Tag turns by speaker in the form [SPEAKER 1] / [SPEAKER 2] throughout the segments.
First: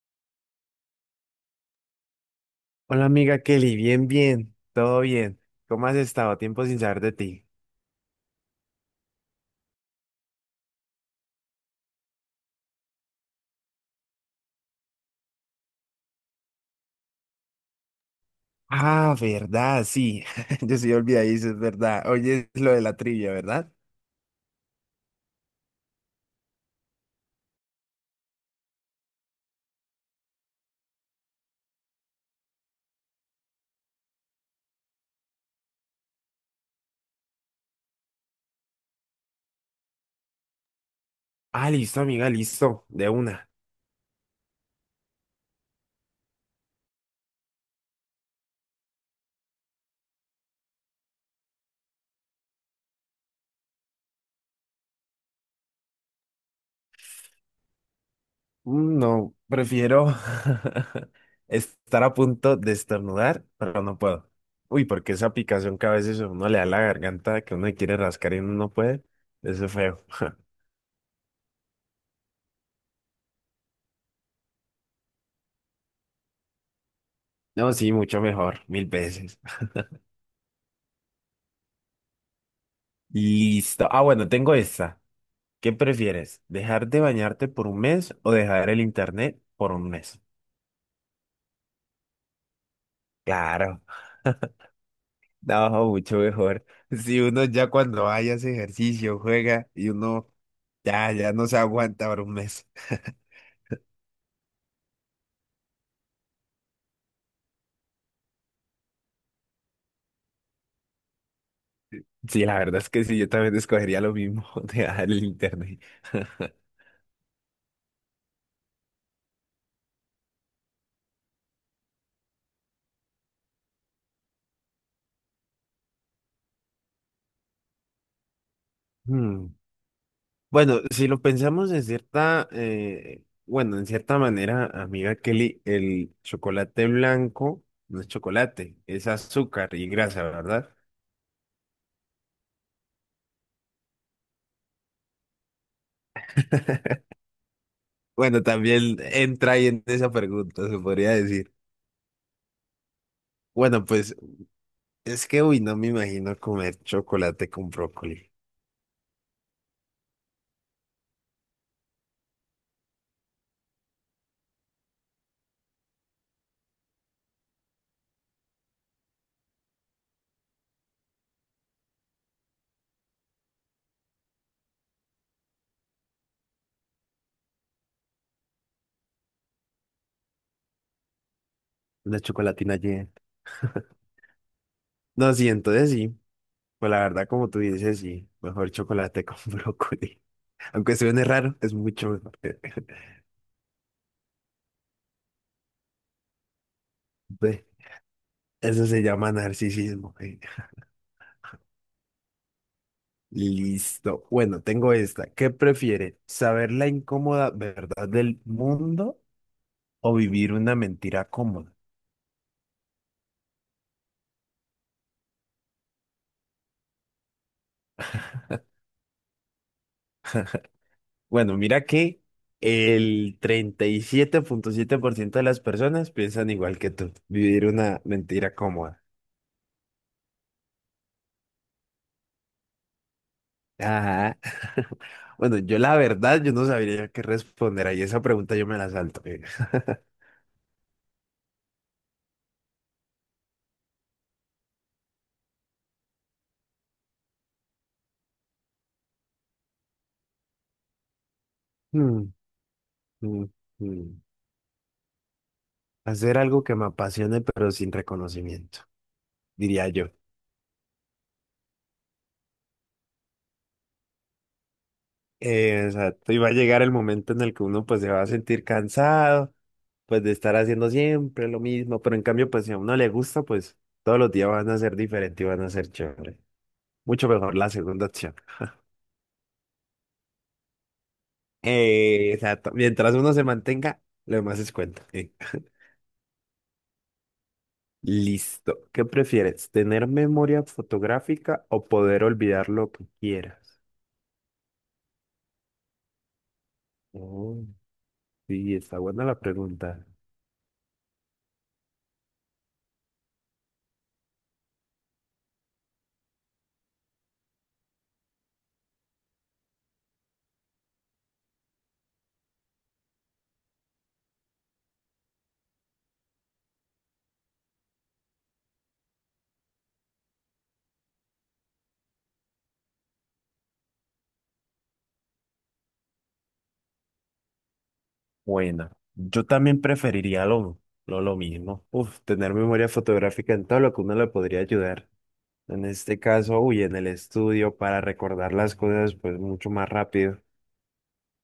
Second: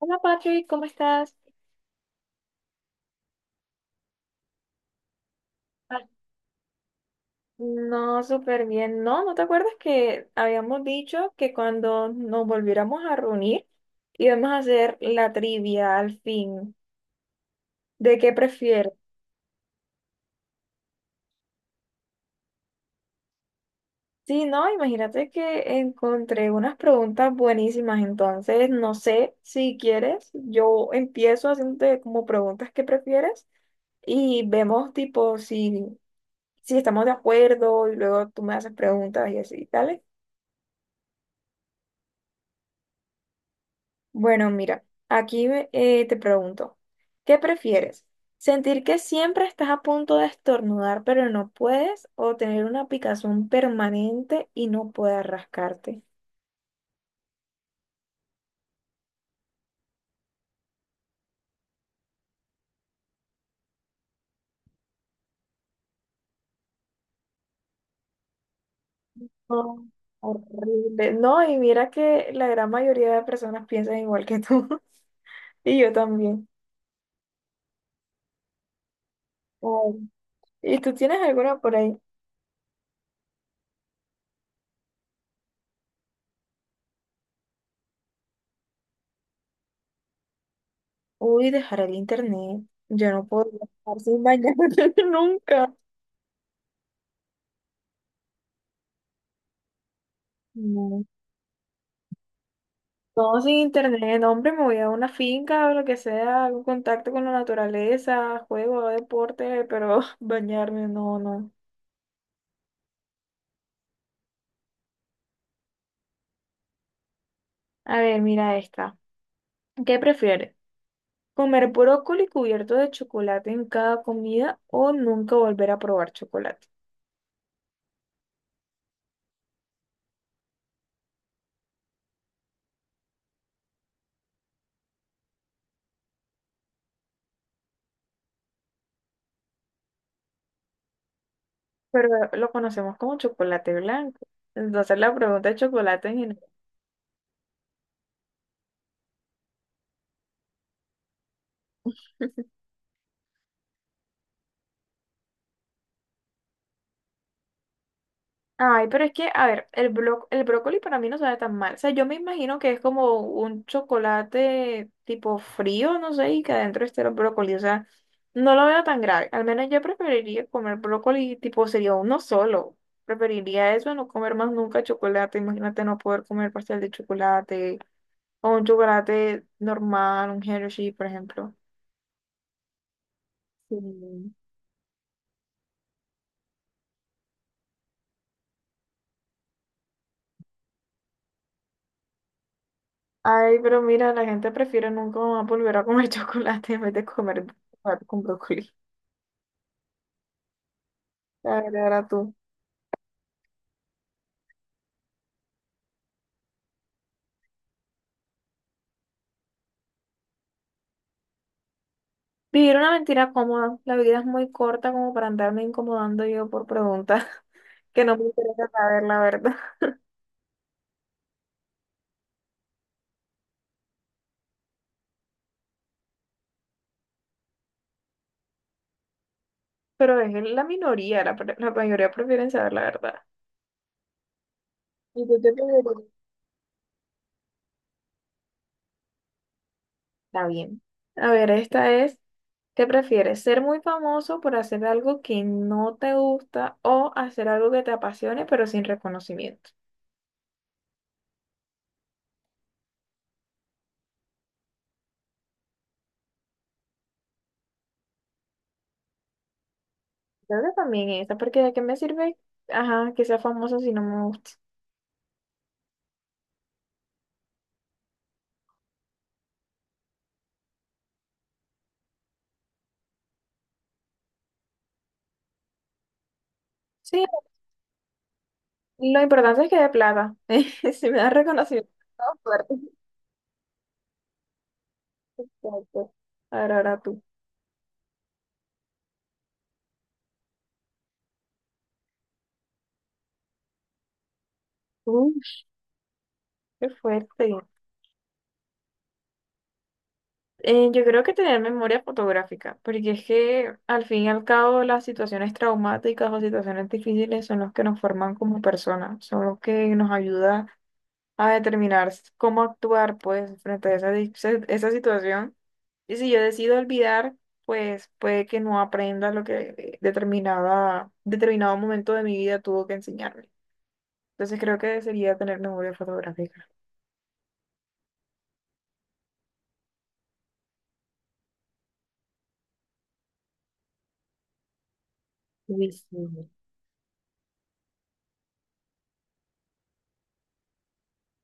[SPEAKER 1] Hola Patrick, ¿cómo estás?
[SPEAKER 2] Hola amiga Kelly, bien, bien, todo bien. ¿Cómo has
[SPEAKER 1] Ay,
[SPEAKER 2] estado? Tiempo sin saber de ti.
[SPEAKER 1] no, súper bien. No, ¿no te acuerdas que habíamos dicho que cuando nos volviéramos a reunir íbamos a hacer la trivia al fin? ¿De qué prefieres?
[SPEAKER 2] Ah, verdad, sí. Yo sí olvidadizo, es verdad. Oye, es lo de la trivia, ¿verdad?
[SPEAKER 1] Sí, no, imagínate que encontré unas preguntas buenísimas, entonces no sé si quieres, yo empiezo haciéndote como preguntas que prefieres y vemos tipo si, si estamos de acuerdo y luego tú me haces preguntas y así, tal.
[SPEAKER 2] Ah, listo, amiga, listo, de una.
[SPEAKER 1] Bueno, mira, aquí te pregunto, ¿qué prefieres? ¿Sentir que siempre estás a punto de estornudar pero no puedes o tener una picazón permanente y no puedes rascarte?
[SPEAKER 2] Mm, no, prefiero estar a punto de estornudar, pero no puedo. Uy, porque esa picazón que a veces a uno le da la garganta, que uno le quiere rascar y uno no puede, eso es
[SPEAKER 1] Oh,
[SPEAKER 2] feo.
[SPEAKER 1] horrible. No, y mira que la gran mayoría de personas piensan igual que tú y yo también.
[SPEAKER 2] No, sí, mucho mejor, mil veces.
[SPEAKER 1] Ay. ¿Y tú tienes alguna por ahí?
[SPEAKER 2] Listo. Ah, bueno, tengo esta. ¿Qué prefieres? ¿Dejar de bañarte por un mes o dejar el internet por un mes?
[SPEAKER 1] Uy, dejar el internet. Yo no puedo
[SPEAKER 2] Claro,
[SPEAKER 1] estar sin bañarme
[SPEAKER 2] no,
[SPEAKER 1] nunca.
[SPEAKER 2] mucho mejor. Si uno ya cuando vaya hace ejercicio, juega y uno
[SPEAKER 1] No.
[SPEAKER 2] ya, ya no se aguanta por un mes.
[SPEAKER 1] No, sin internet, no, hombre, me voy a una finca o lo que sea, algún contacto con la naturaleza, juego, hago deporte, pero bañarme, no, no.
[SPEAKER 2] Sí, la verdad es que sí, yo también escogería lo mismo, dejar el internet.
[SPEAKER 1] A ver, mira esta. ¿Qué prefieres? ¿Comer brócoli cubierto de chocolate en cada comida o nunca volver a probar chocolate?
[SPEAKER 2] Hmm. Bueno, si lo pensamos en cierta, bueno, en cierta manera, amiga Kelly, el chocolate blanco no es chocolate, es azúcar y grasa, ¿verdad?
[SPEAKER 1] Pero lo conocemos como chocolate blanco. Entonces la pregunta es chocolate en general.
[SPEAKER 2] Bueno, también entra ahí en esa pregunta, se podría decir. Bueno, pues es que, uy, no me imagino comer chocolate con brócoli.
[SPEAKER 1] Ay, pero es que, a ver, el brócoli para mí no sabe tan mal. O sea, yo me imagino que es como un chocolate tipo frío, no sé, y que adentro esté el brócoli. O sea, no lo veo tan grave. Al menos yo preferiría comer brócoli tipo sería uno solo. Preferiría eso, no comer más nunca chocolate. Imagínate no poder comer pastel de chocolate o un chocolate normal, un Hershey, por ejemplo.
[SPEAKER 2] Una chocolatina llena.
[SPEAKER 1] Sí.
[SPEAKER 2] No, sí, entonces sí. Pues la verdad, como tú dices, sí. Mejor chocolate con brócoli. Aunque suene raro, es mucho mejor.
[SPEAKER 1] Ay, pero mira, la gente prefiere nunca más volver a comer chocolate en vez de comer
[SPEAKER 2] Ve,
[SPEAKER 1] chocolate con brócoli.
[SPEAKER 2] eso se llama narcisismo.
[SPEAKER 1] La verdad, ahora tú.
[SPEAKER 2] Listo. Bueno, tengo esta. ¿Qué prefiere? ¿Saber la incómoda verdad del mundo o vivir una mentira cómoda?
[SPEAKER 1] Vivir una mentira cómoda. La vida es muy corta como para andarme incomodando yo por preguntas que no me interesa saber la verdad.
[SPEAKER 2] Bueno, mira que el treinta y siete punto siete por ciento de las personas piensan igual que tú, vivir una mentira cómoda.
[SPEAKER 1] Pero es la minoría, la mayoría prefieren saber la verdad.
[SPEAKER 2] Ajá.
[SPEAKER 1] ¿Y tú qué
[SPEAKER 2] Bueno, yo la
[SPEAKER 1] prefieres?
[SPEAKER 2] verdad, yo no sabría qué responder ahí. Esa pregunta yo me la salto.
[SPEAKER 1] Está bien. A ver, esta es, ¿qué prefieres? ¿Ser muy famoso por hacer algo que no te gusta o hacer algo que te apasione pero sin reconocimiento?
[SPEAKER 2] Mm, mm, mm. Hacer algo que me apasione pero sin reconocimiento, diría yo.
[SPEAKER 1] Creo que también esta, porque ¿de qué me sirve? Ajá, que sea famoso si no me gusta.
[SPEAKER 2] O sea, te iba a llegar el momento en el que uno pues se va a sentir cansado, pues de estar haciendo siempre lo mismo, pero en cambio, pues si a uno le gusta, pues todos los días van a ser diferentes y van a ser chévere.
[SPEAKER 1] Sí,
[SPEAKER 2] Mucho mejor la segunda opción.
[SPEAKER 1] lo importante es que de plata. Si me da reconocimiento,
[SPEAKER 2] Eh,
[SPEAKER 1] todo
[SPEAKER 2] exacto.
[SPEAKER 1] fuerte.
[SPEAKER 2] Mientras uno se mantenga, lo demás es cuenta.
[SPEAKER 1] Exacto. Ahora, ahora tú.
[SPEAKER 2] Listo. ¿Qué prefieres? ¿Tener memoria fotográfica o poder olvidar lo que quieras?
[SPEAKER 1] Uy, qué fuerte.
[SPEAKER 2] Oh, sí, está buena la pregunta.
[SPEAKER 1] Yo creo que tener memoria fotográfica, porque es que al fin y al cabo las situaciones traumáticas o situaciones difíciles son los que nos forman como personas, son los que nos ayuda a determinar cómo actuar, pues, frente a esa situación. Y si yo decido olvidar, pues puede que no aprenda lo que determinado momento de mi vida tuvo que enseñarme. Entonces creo que sería tener memoria fotográfica.
[SPEAKER 2] Buena. Yo también preferiría lo mismo. Uf, tener memoria fotográfica en todo lo que uno le podría ayudar. En
[SPEAKER 1] Uy, sí.
[SPEAKER 2] este caso, uy, en el estudio para recordar las cosas, pues mucho más rápido.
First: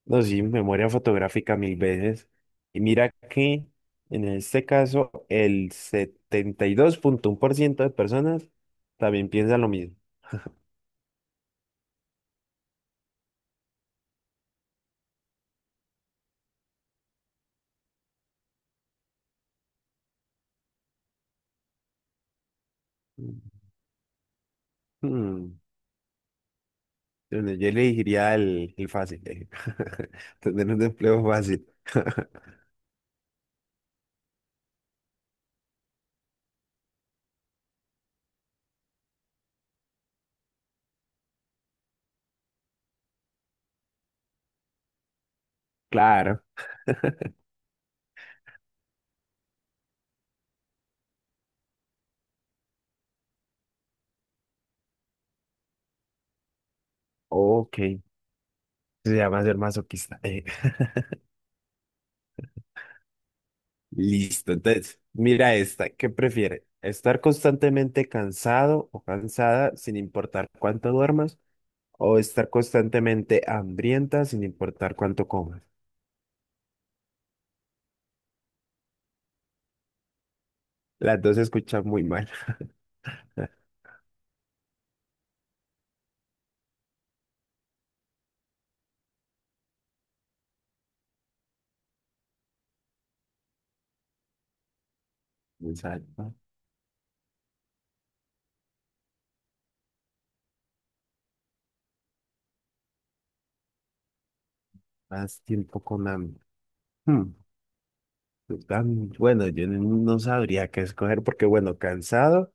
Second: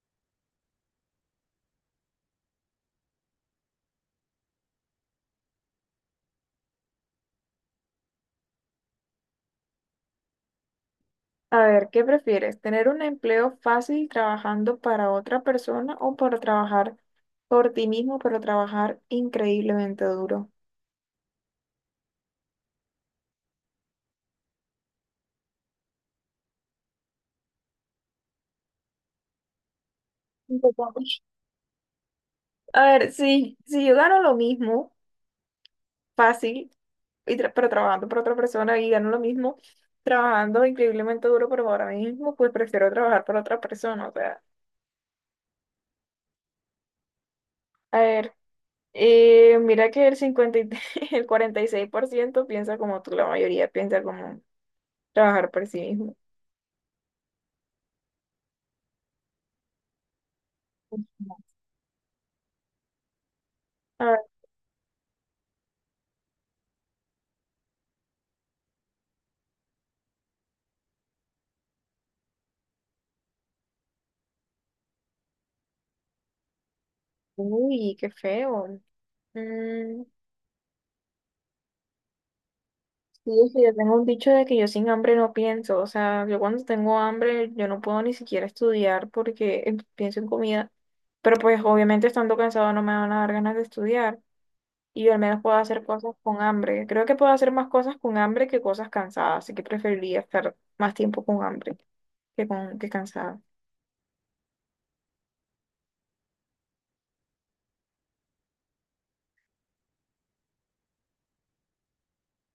[SPEAKER 2] No, sí, memoria fotográfica mil veces. Y mira que en este caso, el 72,1% de personas también piensa lo mismo.
[SPEAKER 1] A ver, ¿qué prefieres? ¿Tener un empleo fácil trabajando para otra persona o para trabajar por ti mismo, pero trabajar increíblemente duro?
[SPEAKER 2] Hmm, entonces yo elegiría el fácil,
[SPEAKER 1] Un
[SPEAKER 2] tener un
[SPEAKER 1] poco.
[SPEAKER 2] empleo fácil.
[SPEAKER 1] A ver, sí, si yo gano lo mismo, fácil. Pero trabajando para otra persona y gano lo mismo, trabajando increíblemente duro, pero ahora mismo pues prefiero trabajar para otra persona. O sea,
[SPEAKER 2] Claro,
[SPEAKER 1] a ver, mira que el 50 y- tres el 46% piensa como tú, la mayoría piensa como trabajar por sí mismo.
[SPEAKER 2] ok, se llama ser masoquista.
[SPEAKER 1] A ver,
[SPEAKER 2] Listo, entonces, mira esta, ¿qué prefiere? ¿Estar constantemente cansado o cansada sin importar cuánto duermas? ¿O estar constantemente hambrienta sin importar cuánto comas?
[SPEAKER 1] uy, qué feo. Mm,
[SPEAKER 2] Las dos se escuchan muy mal.
[SPEAKER 1] sí, es que yo tengo un dicho de que yo sin hambre no pienso, o sea, yo cuando tengo hambre yo no puedo ni siquiera estudiar porque pienso en comida, pero pues obviamente estando cansado no me van a dar ganas de estudiar. Y yo al menos puedo hacer
[SPEAKER 2] Pensar
[SPEAKER 1] cosas con hambre. Creo que puedo hacer más cosas con hambre que cosas cansadas, así que preferiría estar más tiempo con hambre que con que cansada.
[SPEAKER 2] más tiempo con hambre. Hmm, pues, bueno, yo no no sabría qué escoger porque, bueno, cansado,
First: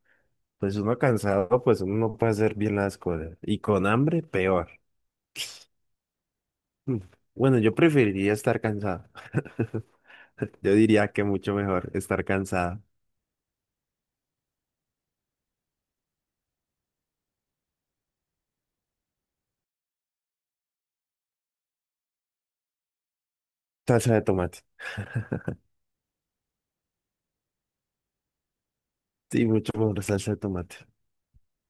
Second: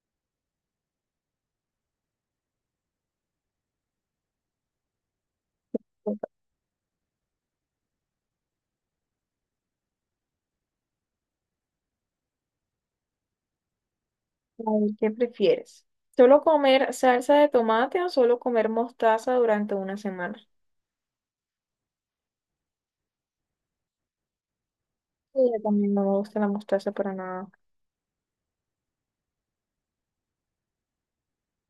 [SPEAKER 2] pues uno cansado, pues uno no puede hacer bien las cosas. Y con hambre, peor. Hmm, Bueno, yo preferiría estar cansado. Yo diría que mucho mejor estar cansada.
[SPEAKER 1] A ver, ¿qué prefieres? ¿Solo comer salsa de tomate o solo comer mostaza durante una semana?
[SPEAKER 2] Salsa de tomate.
[SPEAKER 1] Sí, yo también no me gusta la mostaza para nada.
[SPEAKER 2] Sí, mucho mejor salsa de tomate.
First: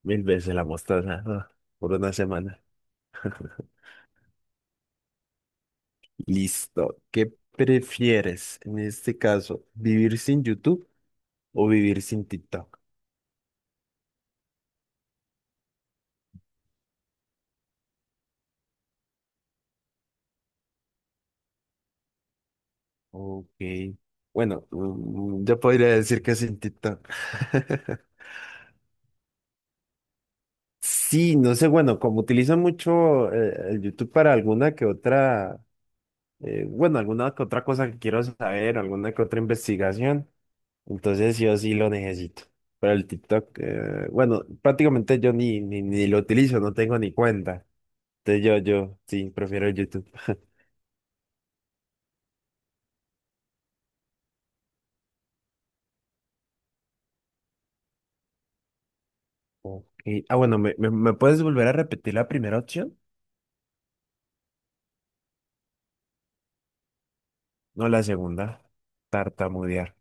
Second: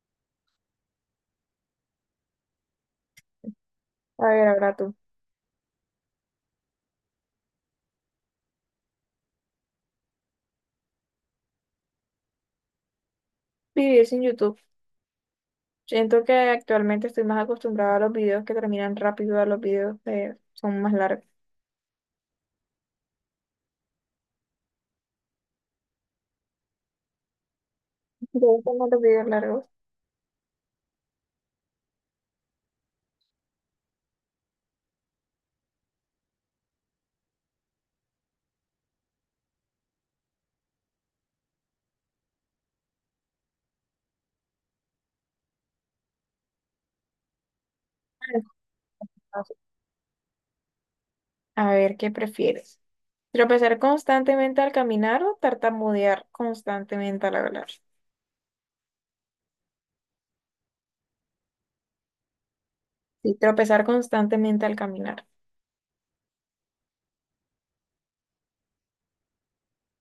[SPEAKER 2] Mil veces la mostaza, ah, por una semana.
[SPEAKER 1] A ver, ahora tú.
[SPEAKER 2] Listo. ¿Qué prefieres en este caso? ¿Vivir sin YouTube o vivir sin TikTok?
[SPEAKER 1] Vivir sin YouTube. Siento que actualmente estoy más acostumbrada a los videos que terminan rápido, a los videos que son más largos.
[SPEAKER 2] Ok. Bueno, yo podría decir que sin TikTok.
[SPEAKER 1] ¿Te gustan más los videos largos?
[SPEAKER 2] Sí, no sé, bueno, como utilizan mucho el YouTube para alguna que otra bueno, alguna que otra cosa que quiero saber, alguna que otra investigación. Entonces yo sí lo necesito. Pero el TikTok, bueno, prácticamente yo ni lo utilizo, no tengo ni cuenta. Entonces yo sí,
[SPEAKER 1] Ah,
[SPEAKER 2] prefiero el YouTube.
[SPEAKER 1] a ver, ¿qué prefieres? ¿Tropezar constantemente al caminar o tartamudear constantemente al hablar?
[SPEAKER 2] Ok. Ah, bueno, ¿me puedes volver a repetir la primera opción?
[SPEAKER 1] Sí, tropezar constantemente al caminar.
[SPEAKER 2] No, la segunda. Tartamudear.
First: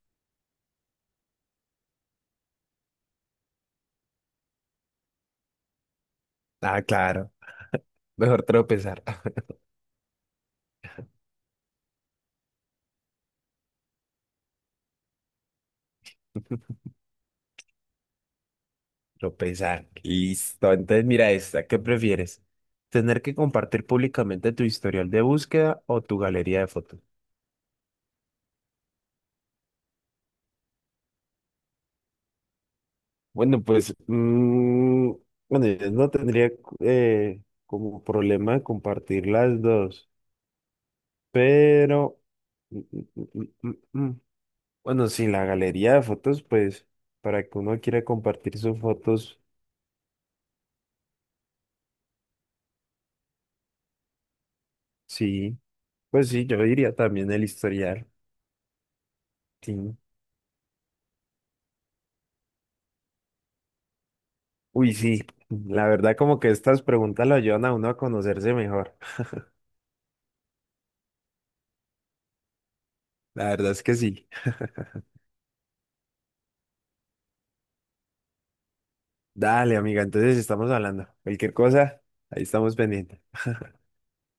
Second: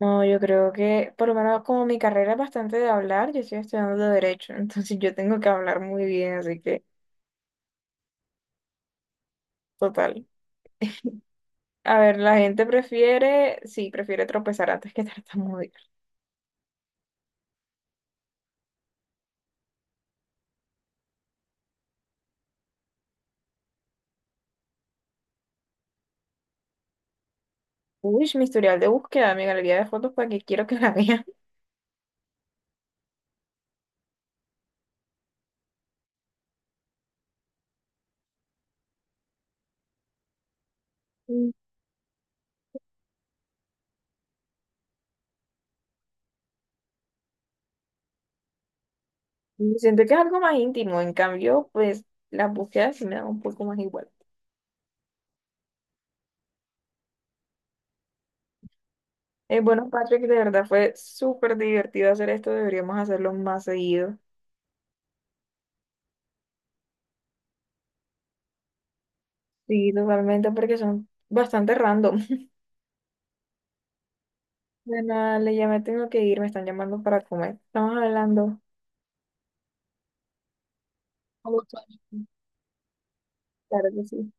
[SPEAKER 1] No, yo creo que, por lo menos como mi carrera es bastante de hablar, yo estoy estudiando de derecho, entonces yo tengo que hablar muy bien, así
[SPEAKER 2] Ah,
[SPEAKER 1] que
[SPEAKER 2] claro. Mejor tropezar.
[SPEAKER 1] total. A ver, la gente prefiere, sí, prefiere tropezar antes que tartamudear.
[SPEAKER 2] Tropezar. Listo. Entonces mira esta. ¿Qué prefieres? ¿Tener que compartir públicamente tu historial de búsqueda o tu galería de fotos?
[SPEAKER 1] Uy, mi historial de búsqueda, mi galería de fotos, ¿para que quiero que la vean?
[SPEAKER 2] Bueno, pues, bueno, yo no tendría como problema compartir las dos, pero, mm, mm, mm, mm, mm. bueno, sí, la galería de fotos, pues, para que uno quiera compartir sus fotos,
[SPEAKER 1] Mm, siento que es algo más íntimo, en cambio, pues las búsquedas sí me dan un poco más igual.
[SPEAKER 2] sí, pues sí, yo diría también el historial,
[SPEAKER 1] Bueno,
[SPEAKER 2] sí.
[SPEAKER 1] Patrick, de verdad fue súper divertido hacer esto. Deberíamos hacerlo más seguido.
[SPEAKER 2] Uy, sí, la verdad como que estas preguntas lo ayudan a uno a conocerse mejor,
[SPEAKER 1] Sí, totalmente, porque son bastante random.
[SPEAKER 2] la verdad es que sí.
[SPEAKER 1] Bueno, le ya me tengo que ir, me están llamando para comer. Estamos hablando.
[SPEAKER 2] Dale, amiga, entonces estamos hablando, cualquier
[SPEAKER 1] Como tú.
[SPEAKER 2] cosa, ahí estamos pendientes.
[SPEAKER 1] Claro que sí.